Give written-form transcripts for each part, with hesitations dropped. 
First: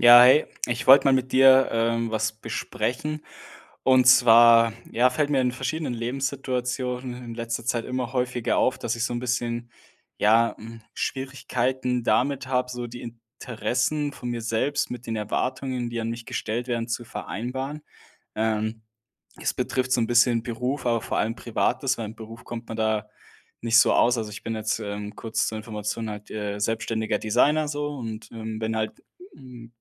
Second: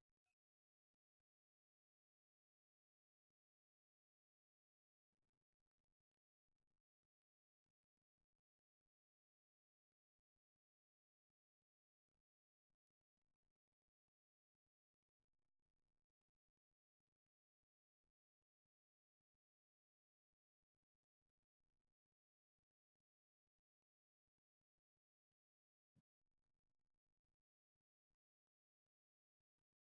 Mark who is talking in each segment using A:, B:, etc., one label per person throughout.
A: Ja, hey, ich wollte mal mit dir was besprechen. Und zwar, ja, fällt mir in verschiedenen Lebenssituationen in letzter Zeit immer häufiger auf, dass ich so ein bisschen, Schwierigkeiten damit habe, so die Interessen von mir selbst mit den Erwartungen, die an mich gestellt werden, zu vereinbaren. Ähm, Es betrifft so ein bisschen Beruf, aber vor allem Privates, weil im Beruf kommt man da nicht so aus. Also ich bin jetzt kurz zur Information halt selbstständiger Designer so und bin halt hm,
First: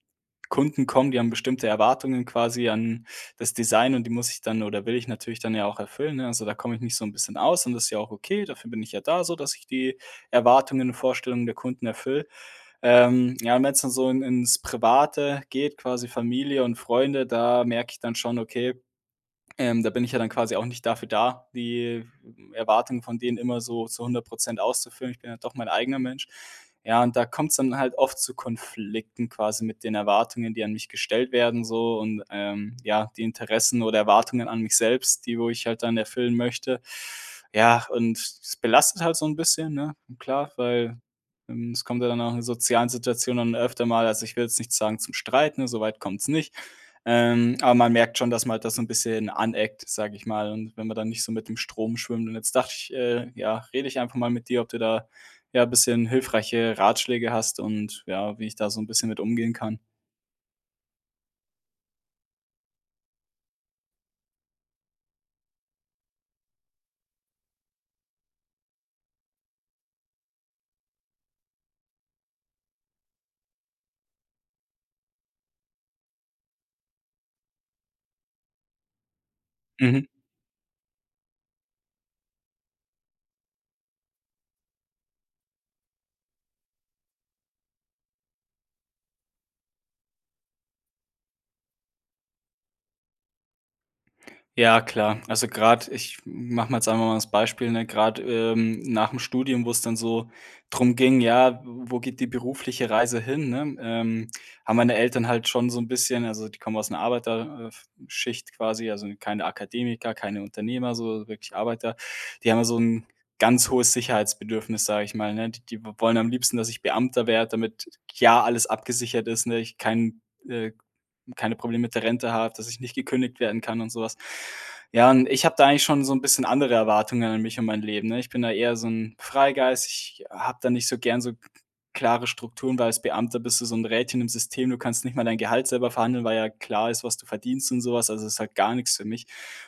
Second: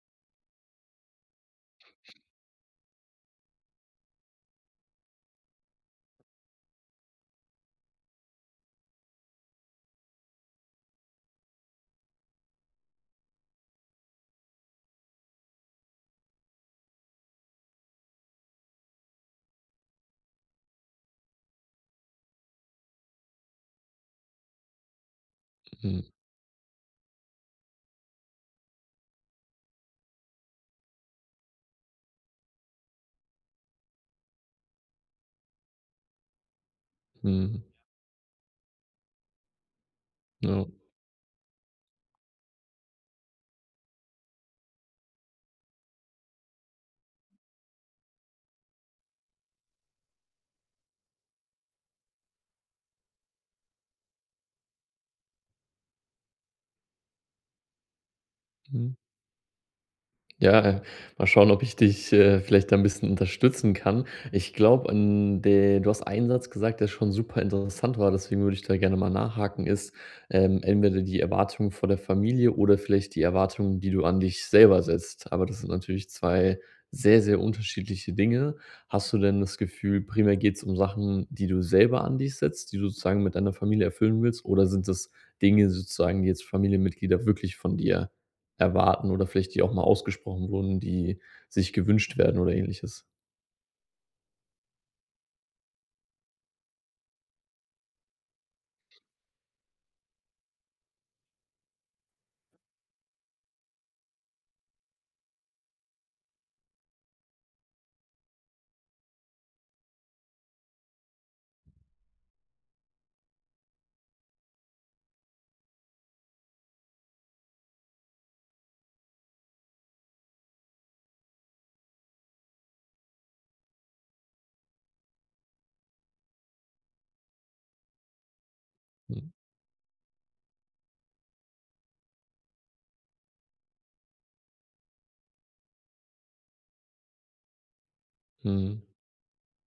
A: Kunden kommen, die haben bestimmte Erwartungen quasi an das Design und die muss ich dann oder will ich natürlich dann ja auch erfüllen, ne? Also, da komme ich nicht so ein bisschen aus und das ist ja auch okay, dafür bin ich ja da so, dass ich die Erwartungen und Vorstellungen der Kunden erfülle. Ja, wenn es dann so in ins Private geht, quasi Familie und Freunde, da merke ich dann schon, okay, da bin ich ja dann quasi auch nicht dafür da, die Erwartungen von denen immer so zu 100 auszufüllen. Ich bin ja doch mein eigener
B: Mhm,
A: Mensch. Ja, und da kommt es dann halt oft zu Konflikten quasi mit den Erwartungen, die an mich gestellt werden so und, ja, die Interessen oder Erwartungen an mich selbst, die wo ich halt dann erfüllen möchte.
B: mhm,
A: Ja, und es belastet halt so ein bisschen, ne? Klar,
B: ja,
A: weil es kommt ja dann auch in sozialen Situationen dann öfter mal, also ich will jetzt nicht sagen zum Streiten, ne, so weit kommt's nicht. Aber man merkt schon, dass man halt da so ein bisschen aneckt, sage ich mal. Und wenn man dann nicht so mit dem Strom schwimmt. Und jetzt dachte ich, ja, rede ich einfach mal mit dir, ob du da, ja, ein bisschen hilfreiche Ratschläge hast und ja, wie ich da so ein
B: mhm.
A: bisschen mit umgehen kann.
B: Ja, mal schauen, ob ich dich, vielleicht da ein bisschen unterstützen kann. Ich glaube, an de du hast einen Satz gesagt, der schon super interessant war, deswegen würde ich da gerne mal nachhaken, ist, entweder die Erwartungen vor der Familie oder vielleicht die Erwartungen, die du an dich selber setzt. Aber das sind natürlich 2 sehr, sehr unterschiedliche Dinge. Hast du denn das Gefühl,
A: Mhm.
B: primär geht's um Sachen, die du selber an dich setzt, die du sozusagen mit deiner Familie erfüllen willst, oder sind das Dinge sozusagen, die jetzt Familienmitglieder wirklich von dir erwarten oder vielleicht die auch mal ausgesprochen wurden, die sich gewünscht werden oder Ähnliches.
A: Ja, klar. Also gerade, ich mache mal jetzt einfach mal das Beispiel, ne, gerade nach dem Studium, wo es dann so drum ging, ja, wo geht die berufliche Reise hin, ne? Haben meine Eltern halt schon so ein bisschen, also die kommen aus einer Arbeiterschicht quasi, also keine Akademiker, keine Unternehmer, so wirklich Arbeiter. Die haben ja so ein ganz hohes Sicherheitsbedürfnis, sage ich mal, ne? Die wollen am liebsten, dass ich Beamter werde, damit ja alles abgesichert ist, ne, ich keinen, äh keine Probleme mit der Rente habe, dass ich nicht gekündigt werden kann und sowas. Ja, und ich habe da eigentlich schon so ein bisschen andere Erwartungen an mich und mein Leben, ne? Ich bin da eher so ein
B: Mhm.
A: Freigeist. Ich habe da nicht so gern so klare Strukturen, weil als Beamter bist du so ein Rädchen im System. Du kannst nicht mal dein Gehalt selber verhandeln, weil ja klar ist, was du verdienst und sowas. Was. Also, es ist halt gar
B: Mhm.
A: nichts für mich.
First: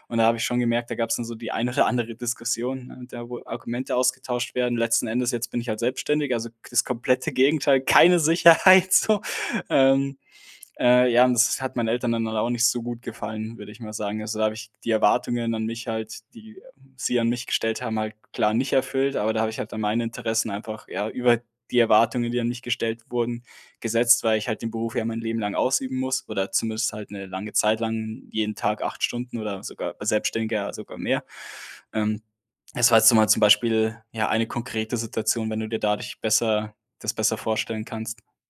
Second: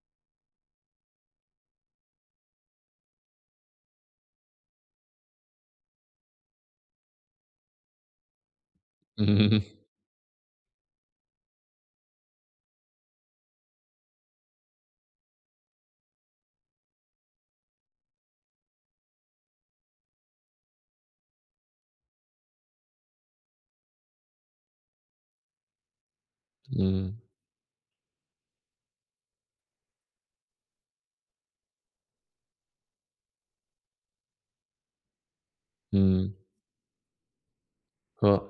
A: Und da habe ich schon gemerkt, da gab es dann so die ein oder andere Diskussion, ne, da wo Argumente ausgetauscht werden. Letzten Endes jetzt bin ich halt selbstständig, also das komplette Gegenteil, keine Sicherheit so.
B: Mhm.
A: Ähm, ja, und das hat meinen Eltern dann halt auch nicht so gut gefallen, würde ich mal sagen. Also, da habe ich die Erwartungen an mich halt, die sie an mich gestellt haben, halt klar nicht erfüllt, aber da habe ich halt dann meine Interessen einfach, ja, über die Erwartungen, die an mich gestellt wurden, gesetzt, weil ich halt den Beruf ja mein Leben lang ausüben muss oder zumindest halt
B: Mhm.
A: eine lange Zeit lang jeden Tag 8 Stunden oder sogar bei Selbstständiger sogar mehr. Ähm, Das war jetzt so mal zum Beispiel, ja, eine konkrete Situation, wenn du dir dadurch
B: Mhm.
A: besser das besser vorstellen kannst.
B: Ja,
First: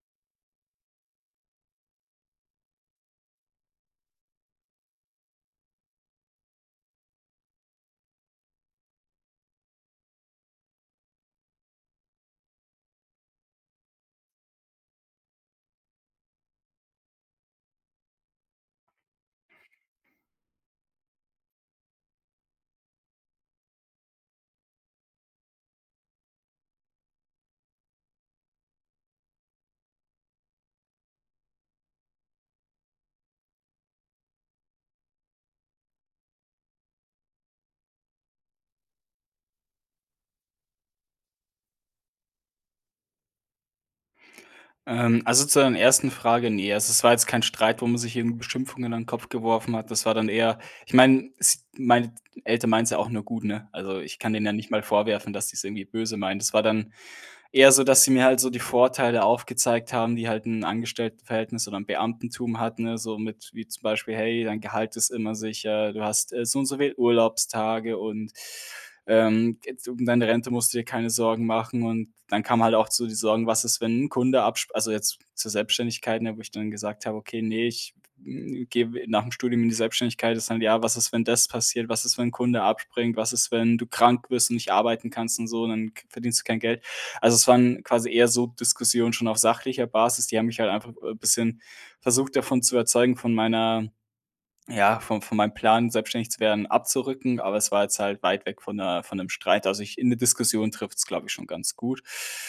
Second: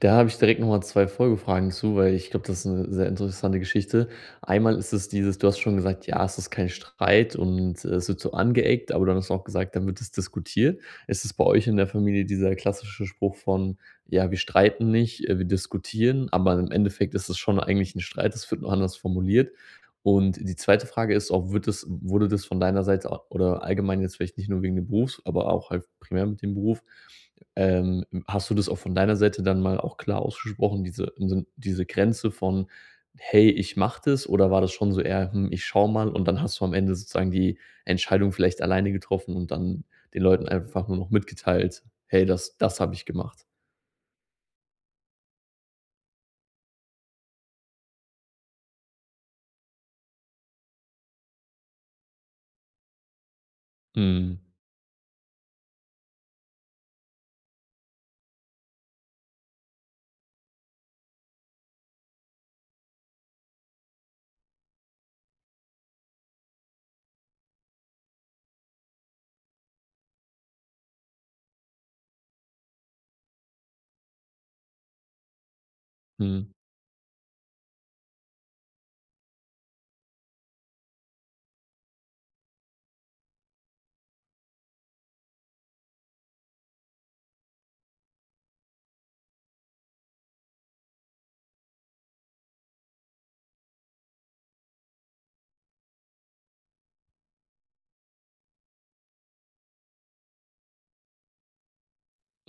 B: da habe ich direkt nochmal 2 Folgefragen zu, weil ich glaube, das ist eine sehr interessante Geschichte. Einmal ist es dieses du hast schon gesagt: „Ja, es ist kein Streit und es wird so angeeckt“, aber dann hast du auch gesagt: „Dann wird es diskutiert.“ Ist es bei euch in der Familie dieser klassische Spruch von: „Ja, wir streiten nicht, wir diskutieren“, aber im Endeffekt ist es schon eigentlich ein Streit, es wird nur anders formuliert? Und die zweite Frage ist auch, wird das wurde das von deiner Seite au oder allgemein jetzt vielleicht nicht nur wegen dem Berufs, aber auch halt primär mit dem Beruf hast du das auch von deiner Seite dann mal auch klar ausgesprochen, diese im Sinn diese Grenze von: „Hey, ich mache das“, oder war das schon so eher: „Hm, ich schaue mal“ und dann hast du am Ende sozusagen die Entscheidung vielleicht alleine getroffen und dann den Leuten einfach nur noch mitgeteilt: „Hey, das habe ich gemacht.“
A: Also zu deiner ersten Frage, ne, also es war jetzt kein Streit, wo man sich irgendwie Beschimpfungen an den Kopf geworfen hat. Das war dann eher, ich meine, s meine Eltern meinen's ja auch nur gut, ne? Also, ich kann
B: Mhm.
A: denen ja nicht mal vorwerfen, dass sie es irgendwie böse meinen. Das war dann eher so, dass sie mir halt so die Vorteile aufgezeigt haben, die halt ein Angestelltenverhältnis oder ein Beamtentum hat, ne, so mit, wie zum Beispiel: „Hey, dein Gehalt ist immer sicher, du hast, so und so viel Urlaubstage und jetzt um deine Rente musst du dir keine Sorgen machen." Und dann kam halt auch zu die Sorgen: „Was ist, wenn ein Kunde absp", also jetzt zur Selbstständigkeit, ne, wo ich
B: Mhm.
A: dann gesagt habe: „Okay, nee, ich, gehe nach dem Studium in die Selbstständigkeit." Ist dann: „Ja, was ist, wenn das passiert? Was ist, wenn ein Kunde abspringt? Was ist, wenn du krank wirst und nicht arbeiten kannst und so, dann k verdienst du kein Geld." Also, es waren quasi eher so Diskussionen schon auf sachlicher Basis. Die haben mich halt einfach, bisschen versucht, davon zu überzeugen, von meiner, ja, von meinem Plan, selbstständig zu werden, abzurücken, aber es war jetzt halt weit weg von der, von 'nem Streit. Also, ich, in der Diskussion trifft es, glaube ich, schon ganz gut.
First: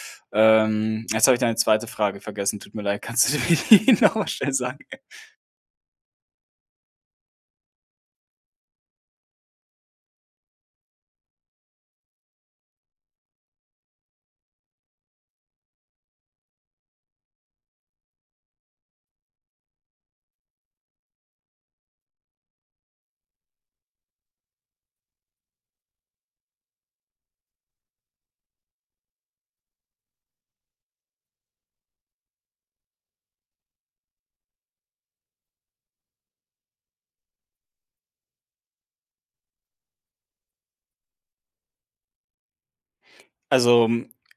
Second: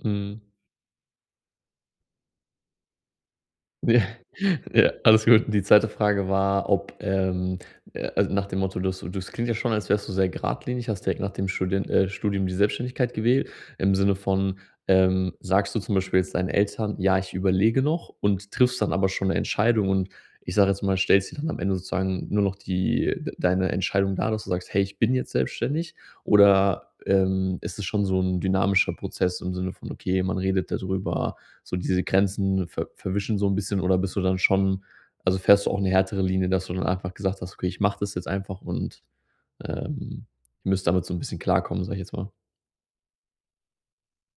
B: Mhm.
A: Jetzt habe ich deine zweite Frage vergessen. Tut mir leid, kannst du mir die
B: Ja,
A: noch schnell sagen?
B: ja, alles gut. Die zweite Frage war, ob, also nach dem Motto, das klingt ja schon, als wärst du sehr geradlinig, hast direkt nach dem Studien Studium die Selbstständigkeit gewählt, im Sinne von, sagst du zum Beispiel jetzt deinen Eltern: „Ja, ich überlege noch“ und triffst dann aber schon eine Entscheidung und ich sage jetzt mal, stellst dir dann am Ende sozusagen nur noch die d deine Entscheidung dar, dass du sagst: „Hey, ich bin jetzt selbstständig“? Oder, ist es schon so ein dynamischer Prozess im Sinne von: „Okay, man redet darüber so diese Grenzen verwischen so ein bisschen oder bist du dann schon also, fährst du auch eine härtere Linie, dass du dann einfach gesagt hast: „Okay, ich mache das jetzt einfach und, ähm, ihr müsst damit so ein bisschen klarkommen“, sag ich jetzt mal?
A: Also,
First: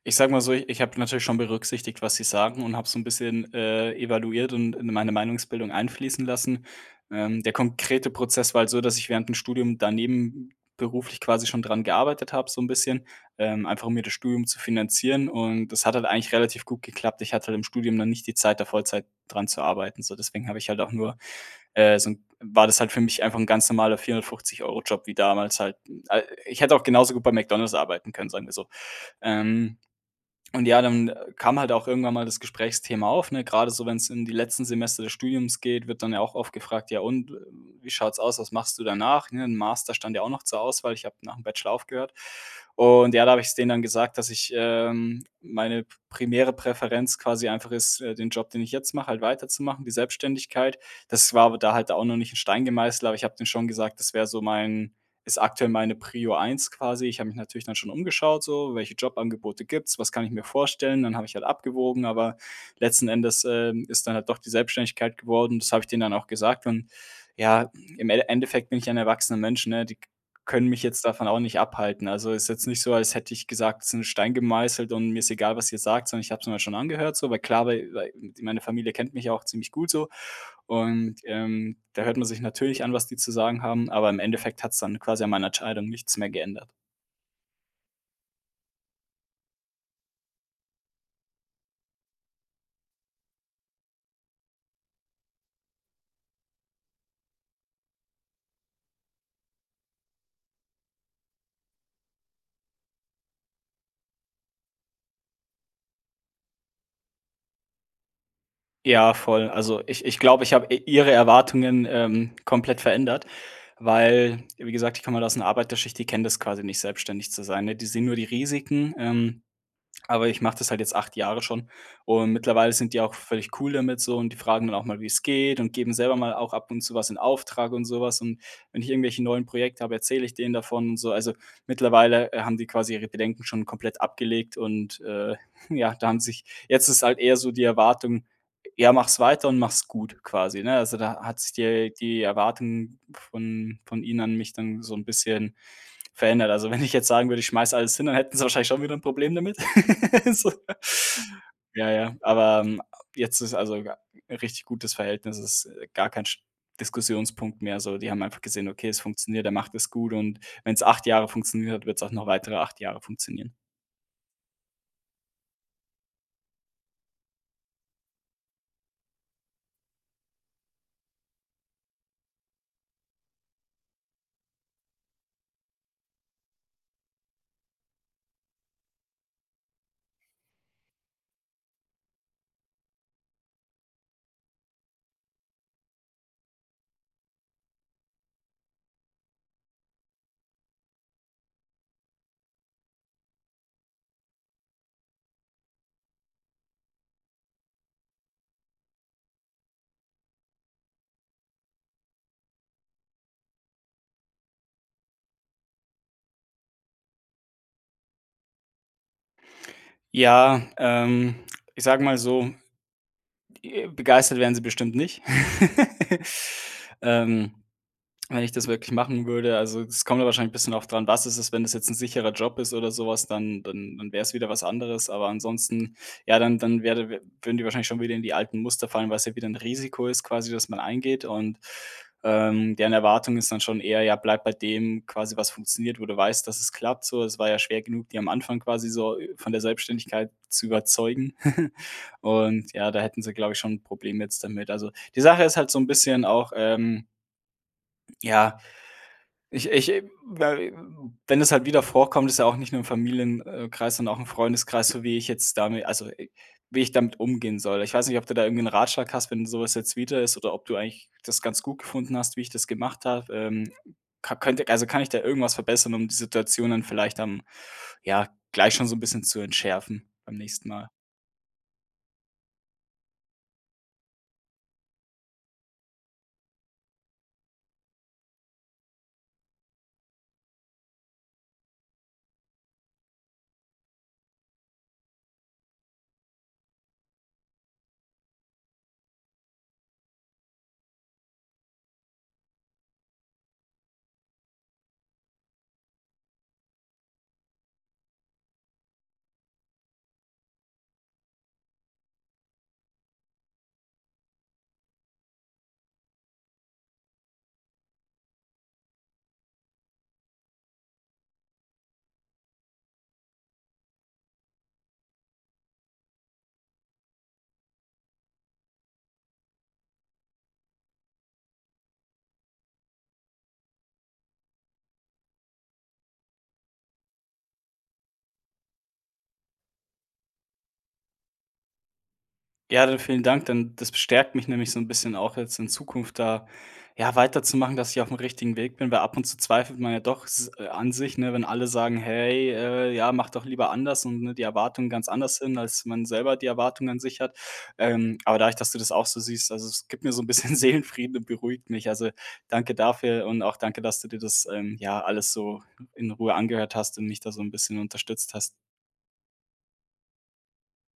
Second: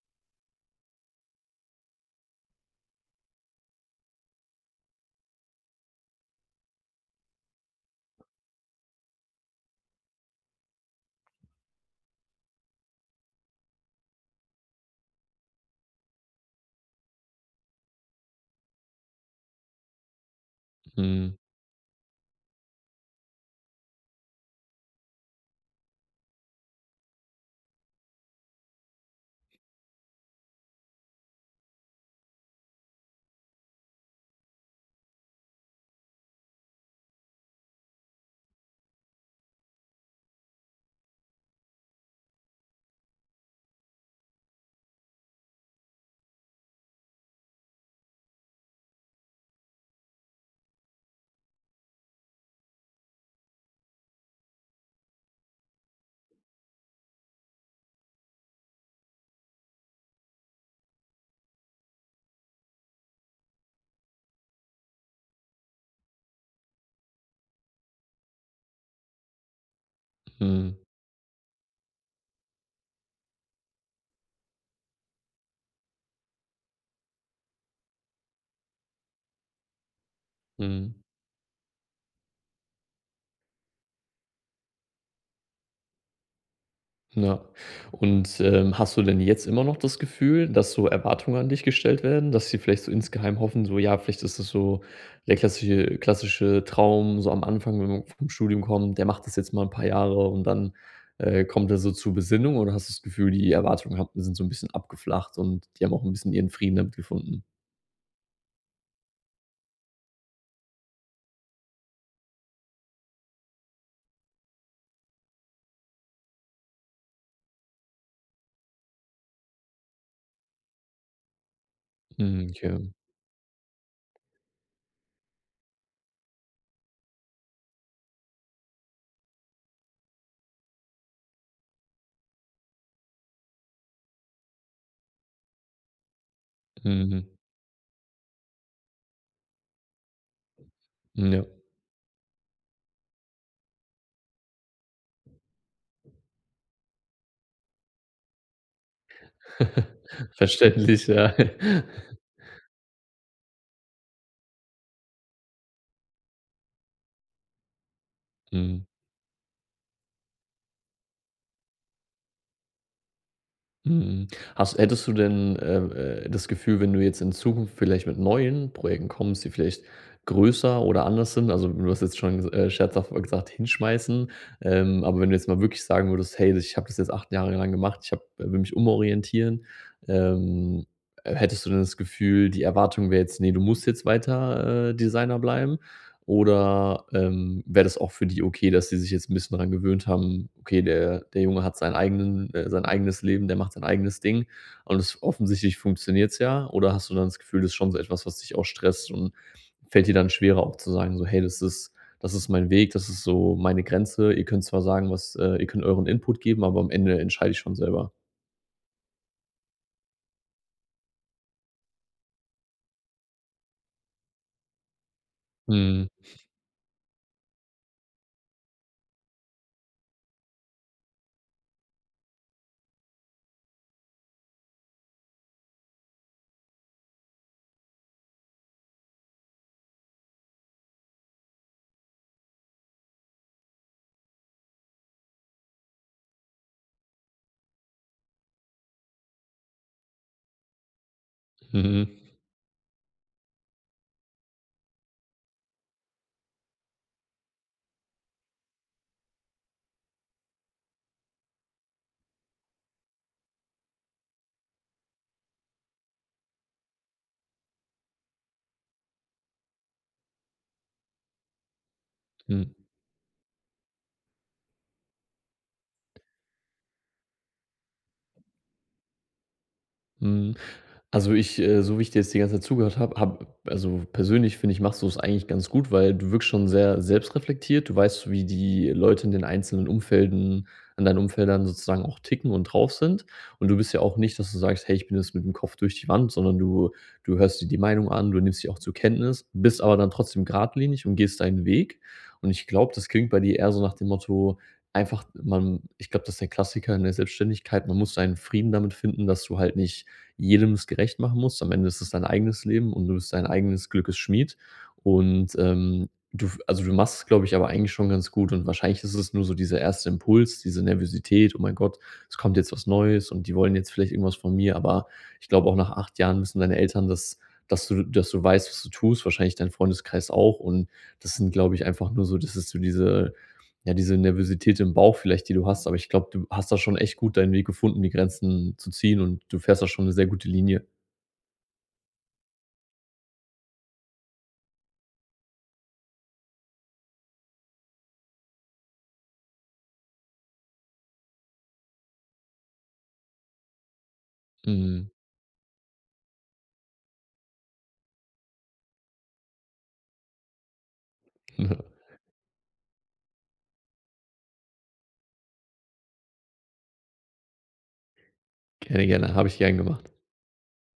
A: ich sage mal so, ich habe natürlich schon berücksichtigt, was sie sagen und habe so ein bisschen evaluiert und in meine Meinungsbildung einfließen lassen. Der konkrete Prozess war halt so, dass ich während dem Studium daneben beruflich quasi schon dran gearbeitet habe, so ein bisschen, einfach um mir das Studium zu finanzieren und das hat halt eigentlich relativ gut geklappt. Ich hatte halt im Studium dann nicht die Zeit, da Vollzeit dran zu arbeiten, so. Deswegen habe ich halt auch nur,
B: Mhm,
A: so 'n, war das halt für mich einfach ein ganz normaler 450 Euro Job wie damals halt. Ich hätte auch genauso gut bei McDonald's arbeiten können, sagen wir so. Ähm, und ja, dann kam halt auch irgendwann mal das Gesprächsthema auf, ne? Gerade so, wenn es in die letzten Semester des Studiums geht, wird dann ja auch oft gefragt: „Ja und, wie schaut's aus? Was machst du danach?" Ne, 'n Master stand ja auch noch zur Auswahl. Ich habe nach dem Bachelor aufgehört. Und ja, da habe ich es denen dann gesagt, dass ich, meine primäre Präferenz quasi einfach ist, den Job, den ich jetzt mache, halt weiterzumachen, die Selbstständigkeit. Das war aber da halt auch noch nicht in Stein gemeißelt, aber ich habe denen schon gesagt, das wäre so mein ist aktuell meine Prio 1 quasi. Ich habe mich natürlich dann schon umgeschaut so: „Welche Jobangebote gibt's? Was kann ich mir vorstellen?" Dann habe ich halt abgewogen, aber letzten Endes, ist dann halt doch die Selbstständigkeit geworden. Das habe ich denen dann auch gesagt und ja, im Endeffekt bin ich ein erwachsener Mensch, ne? Die können
B: mhm,
A: mich jetzt davon auch nicht abhalten. Also, ist jetzt nicht so, als hätte ich gesagt: es „Ist ein Stein gemeißelt und mir ist egal, was ihr sagt", sondern ich habe es mir schon angehört so, weil klar, weil meine Familie kennt mich ja auch ziemlich gut so
B: mhm.
A: und da hört man sich natürlich an, was die zu sagen haben, aber im Endeffekt hat es dann quasi an meiner Entscheidung nichts mehr geändert.
B: Ja. Und, hast du denn jetzt immer noch das Gefühl, dass so Erwartungen an dich gestellt werden, dass sie vielleicht so insgeheim hoffen, so ja, vielleicht ist das so der klassische Traum so am Anfang, wenn man vom Studium kommt, der macht das jetzt mal ein paar Jahre und dann, kommt er so zur Besinnung oder hast du das Gefühl, die Erwartungen haben sind so ein bisschen abgeflacht und die haben auch ein bisschen ihren Frieden damit gefunden?
A: Ja, voll. Also, ich glaube, ich habe i ihre Erwartungen komplett verändert, weil, wie gesagt, ich komme halt aus 'ner Arbeiterschicht, die kennen das quasi nicht, selbstständig zu sein, ne? Die sehen nur die Risiken, aber ich mache das halt jetzt 8 Jahre schon und
B: Mhm,
A: mittlerweile
B: okay.
A: sind die auch völlig cool damit so und die fragen dann auch mal, wie es geht und geben selber mal auch ab und zu was in Auftrag und sowas. Und wenn ich irgendwelche neuen Projekte habe, erzähle ich denen davon und so. Also, mittlerweile haben die quasi ihre Bedenken schon komplett abgelegt und ja, da haben sich jetzt, ist halt
B: Mhm.
A: eher so die Erwartung, ja, mach's weiter und mach's gut quasi, ne? Also, da
B: Mhm,
A: hat
B: ja.
A: sich die Erwartung von ihnen an mich dann so ein bisschen verändert. Also, wenn ich jetzt sagen würde, ich schmeiß alles hin, dann hätten sie wahrscheinlich schon wieder ein Problem damit. So.
B: Verständlich, ja.
A: Ja, ja, aber jetzt ist, also ga ein richtig gutes Verhältnis, ist gar kein Sch Diskussionspunkt mehr so. Die haben einfach gesehen:
B: Mhm.
A: „Okay, es funktioniert, er macht es gut und wenn es 8 Jahre funktioniert hat, wird es auch noch weitere 8 Jahre funktionieren."
B: Mhm. Hast hättest du denn, das Gefühl, wenn du jetzt in Zukunft vielleicht mit neuen Projekten kommst, die vielleicht größer oder anders sind, also du hast jetzt schon, scherzhaft gesagt, hinschmeißen, aber wenn du jetzt mal wirklich sagen würdest: „Hey, ich habe das jetzt 8 Jahre lang gemacht, ich habe will mich umorientieren“, ähm, hättest du denn das Gefühl, die Erwartung wäre jetzt: nee, du musst jetzt weiter, Designer bleiben“? Oder, wäre das auch für die okay, dass sie sich jetzt ein bisschen daran gewöhnt haben: „Okay, der Junge hat seinen eigenen sein eigenes Leben, der macht sein eigenes Ding.“ Und es offensichtlich funktioniert's ja. Oder hast du dann das Gefühl, das ist schon so etwas, was dich auch stresst und fällt dir dann schwerer auch zu sagen so: „Hey, das ist mein Weg, das ist so meine Grenze. Ihr könnt zwar sagen, was ihr könnt euren Input geben, aber am Ende entscheide ich schon selber.“
A: Ja, ich sage mal so, begeistert werden sie bestimmt nicht.
B: Mhm.
A: Ähm, wenn ich das wirklich machen würde, also, es kommt ja wahrscheinlich ein bisschen auch dran, was ist es, wenn das jetzt ein sicherer Job ist oder sowas, dann wäre es wieder was anderes. Aber ansonsten, ja, dann wäre wä würden die wahrscheinlich schon wieder in die alten Muster fallen, weil es ja wieder ein Risiko ist quasi, dass man eingeht. Und deren Erwartung ist dann schon eher: „Ja, bleib bei dem quasi, was funktioniert, wo du weißt, dass es klappt", so. Es war ja schwer genug, die am Anfang quasi so, von der Selbstständigkeit zu überzeugen.
B: Mhm.
A: Und ja, da hätten sie, glaube ich, schon ein Problem jetzt damit. Also, die Sache ist halt so ein bisschen auch, ja, weil wenn es halt wieder vorkommt, ist ja auch nicht nur im Familienkreis, sondern auch im Freundeskreis, so wie ich jetzt damit, also, wie ich damit umgehen soll. Ich weiß nicht, ob du da irgendwie einen Ratschlag hast, wenn sowas jetzt wieder ist oder ob du eigentlich das ganz gut gefunden hast, wie ich das
B: Mhm.
A: gemacht habe. Ka könnte, also kann ich da irgendwas verbessern, um die Situation dann vielleicht am, ja, gleich schon so ein bisschen zu entschärfen beim
B: Mhm.
A: nächsten Mal?
B: Also ich, so wie ich dir jetzt die ganze Zeit zugehört habe, also persönlich finde ich, machst du es eigentlich ganz gut, weil du wirkst schon sehr selbstreflektiert. Du weißt, wie die Leute in den einzelnen Umfelden, an deinen Umfeldern sozusagen auch ticken und drauf sind. Und du bist ja auch nicht, dass du sagst, hey, ich bin jetzt mit dem Kopf durch die Wand, sondern du hörst dir die Meinung an, du nimmst sie auch zur Kenntnis, bist aber dann trotzdem geradlinig und gehst deinen Weg. Und ich glaube, das klingt bei dir eher so nach dem Motto, einfach, man, ich glaube, das ist der Klassiker in der Selbstständigkeit, man muss seinen Frieden damit finden, dass du halt nicht jedem es gerecht machen musst. Am Ende ist es dein eigenes Leben und du bist dein eigenes Glückes Schmied. Und, du also, du machst es, glaube ich, aber eigentlich schon ganz gut und wahrscheinlich ist es nur so dieser erste Impuls, diese Nervosität: „Oh mein Gott, es kommt jetzt was Neues und die wollen jetzt vielleicht irgendwas von mir.“ Aber ich glaube, auch nach 8 Jahren müssen deine Eltern, dass du weißt, was du tust, wahrscheinlich dein Freundeskreis auch. Und das sind, glaube ich, einfach nur so das ist so diese ja, diese Nervosität im Bauch vielleicht, die du hast, aber ich glaube, du hast da schon echt gut deinen Weg gefunden, die Grenzen zu ziehen und du fährst da schon eine sehr gute Linie.
A: Ja, dann vielen Dank. Dann das bestärkt mich nämlich so ein bisschen auch jetzt in Zukunft da, ja, weiterzumachen, dass ich auf dem richtigen Weg bin, weil ab und zu zweifelt man ja doch s an sich, ne, wenn alle sagen: „Hey, ja, mach doch lieber anders" und, ne, die Erwartungen ganz
B: Mhm.
A: anders hin, als man selber die Erwartungen an sich hat. Aber dadurch, dass du das auch so siehst, also, es gibt mir so ein bisschen Seelenfrieden und beruhigt mich. Also, danke dafür und auch danke, dass du dir das ja, alles so in Ruhe angehört hast und mich da so ein bisschen unterstützt hast.
B: Gerne, gerne, habe ich gern gemacht.